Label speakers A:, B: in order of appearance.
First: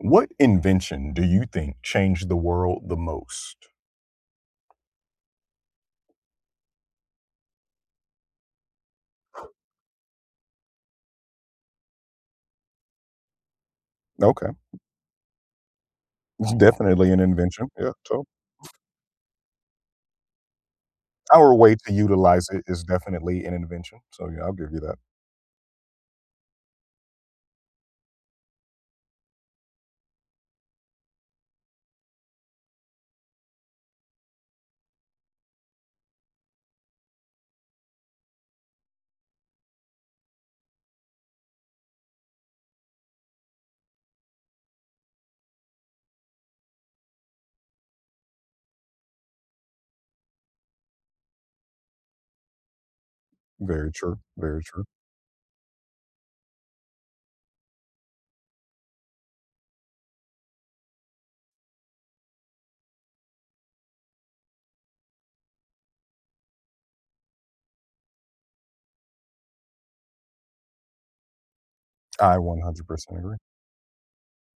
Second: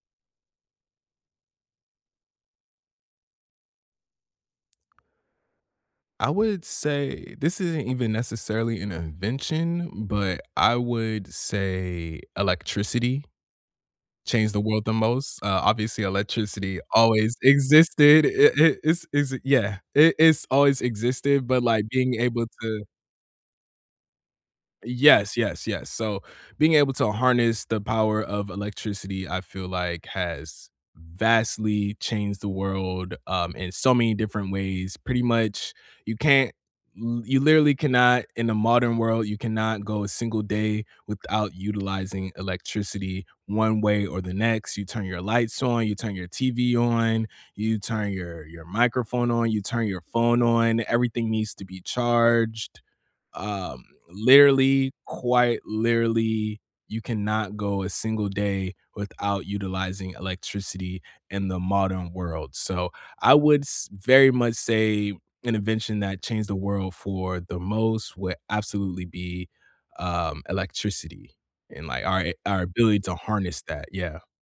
A: What invention do you think changed the world the most?
B: I would say this isn't even, necessarily, an invention, but I would say, electricity
A: Okay.
B: changed the world the most. Uh, obviously,
A: It's
B: electricity
A: definitely an
B: always
A: invention, yeah, so
B: existed. It it it's it's yeah. It It's always existed,
A: Our
B: but,
A: way
B: like,
A: to
B: being able
A: utilize it is
B: to
A: definitely an invention, so, yeah, I'll give you that.
B: Yes, yes, yes, so, being able to harness the power of electricity, I feel like, has vastly changed the world, um, in so many different ways. Pretty much, you can't y you literally cannot- in a modern world- you cannot go a single day without utilizing electricity, one way or the next. You turn your lights on, you turn your TV on, you turn your your microphone on, you turn your phone on, everything needs to be charged. Um,
A: Very true. Very true.
B: literally, quite literally, you cannot go a single day without utilizing electricity in the modern world, so I would s very much say, an invention that changed the world for the most would absolutely be, um, electricity, and, like, our a
A: I one
B: our
A: hundred
B: ability to
A: percent agree.
B: harness that, yeah.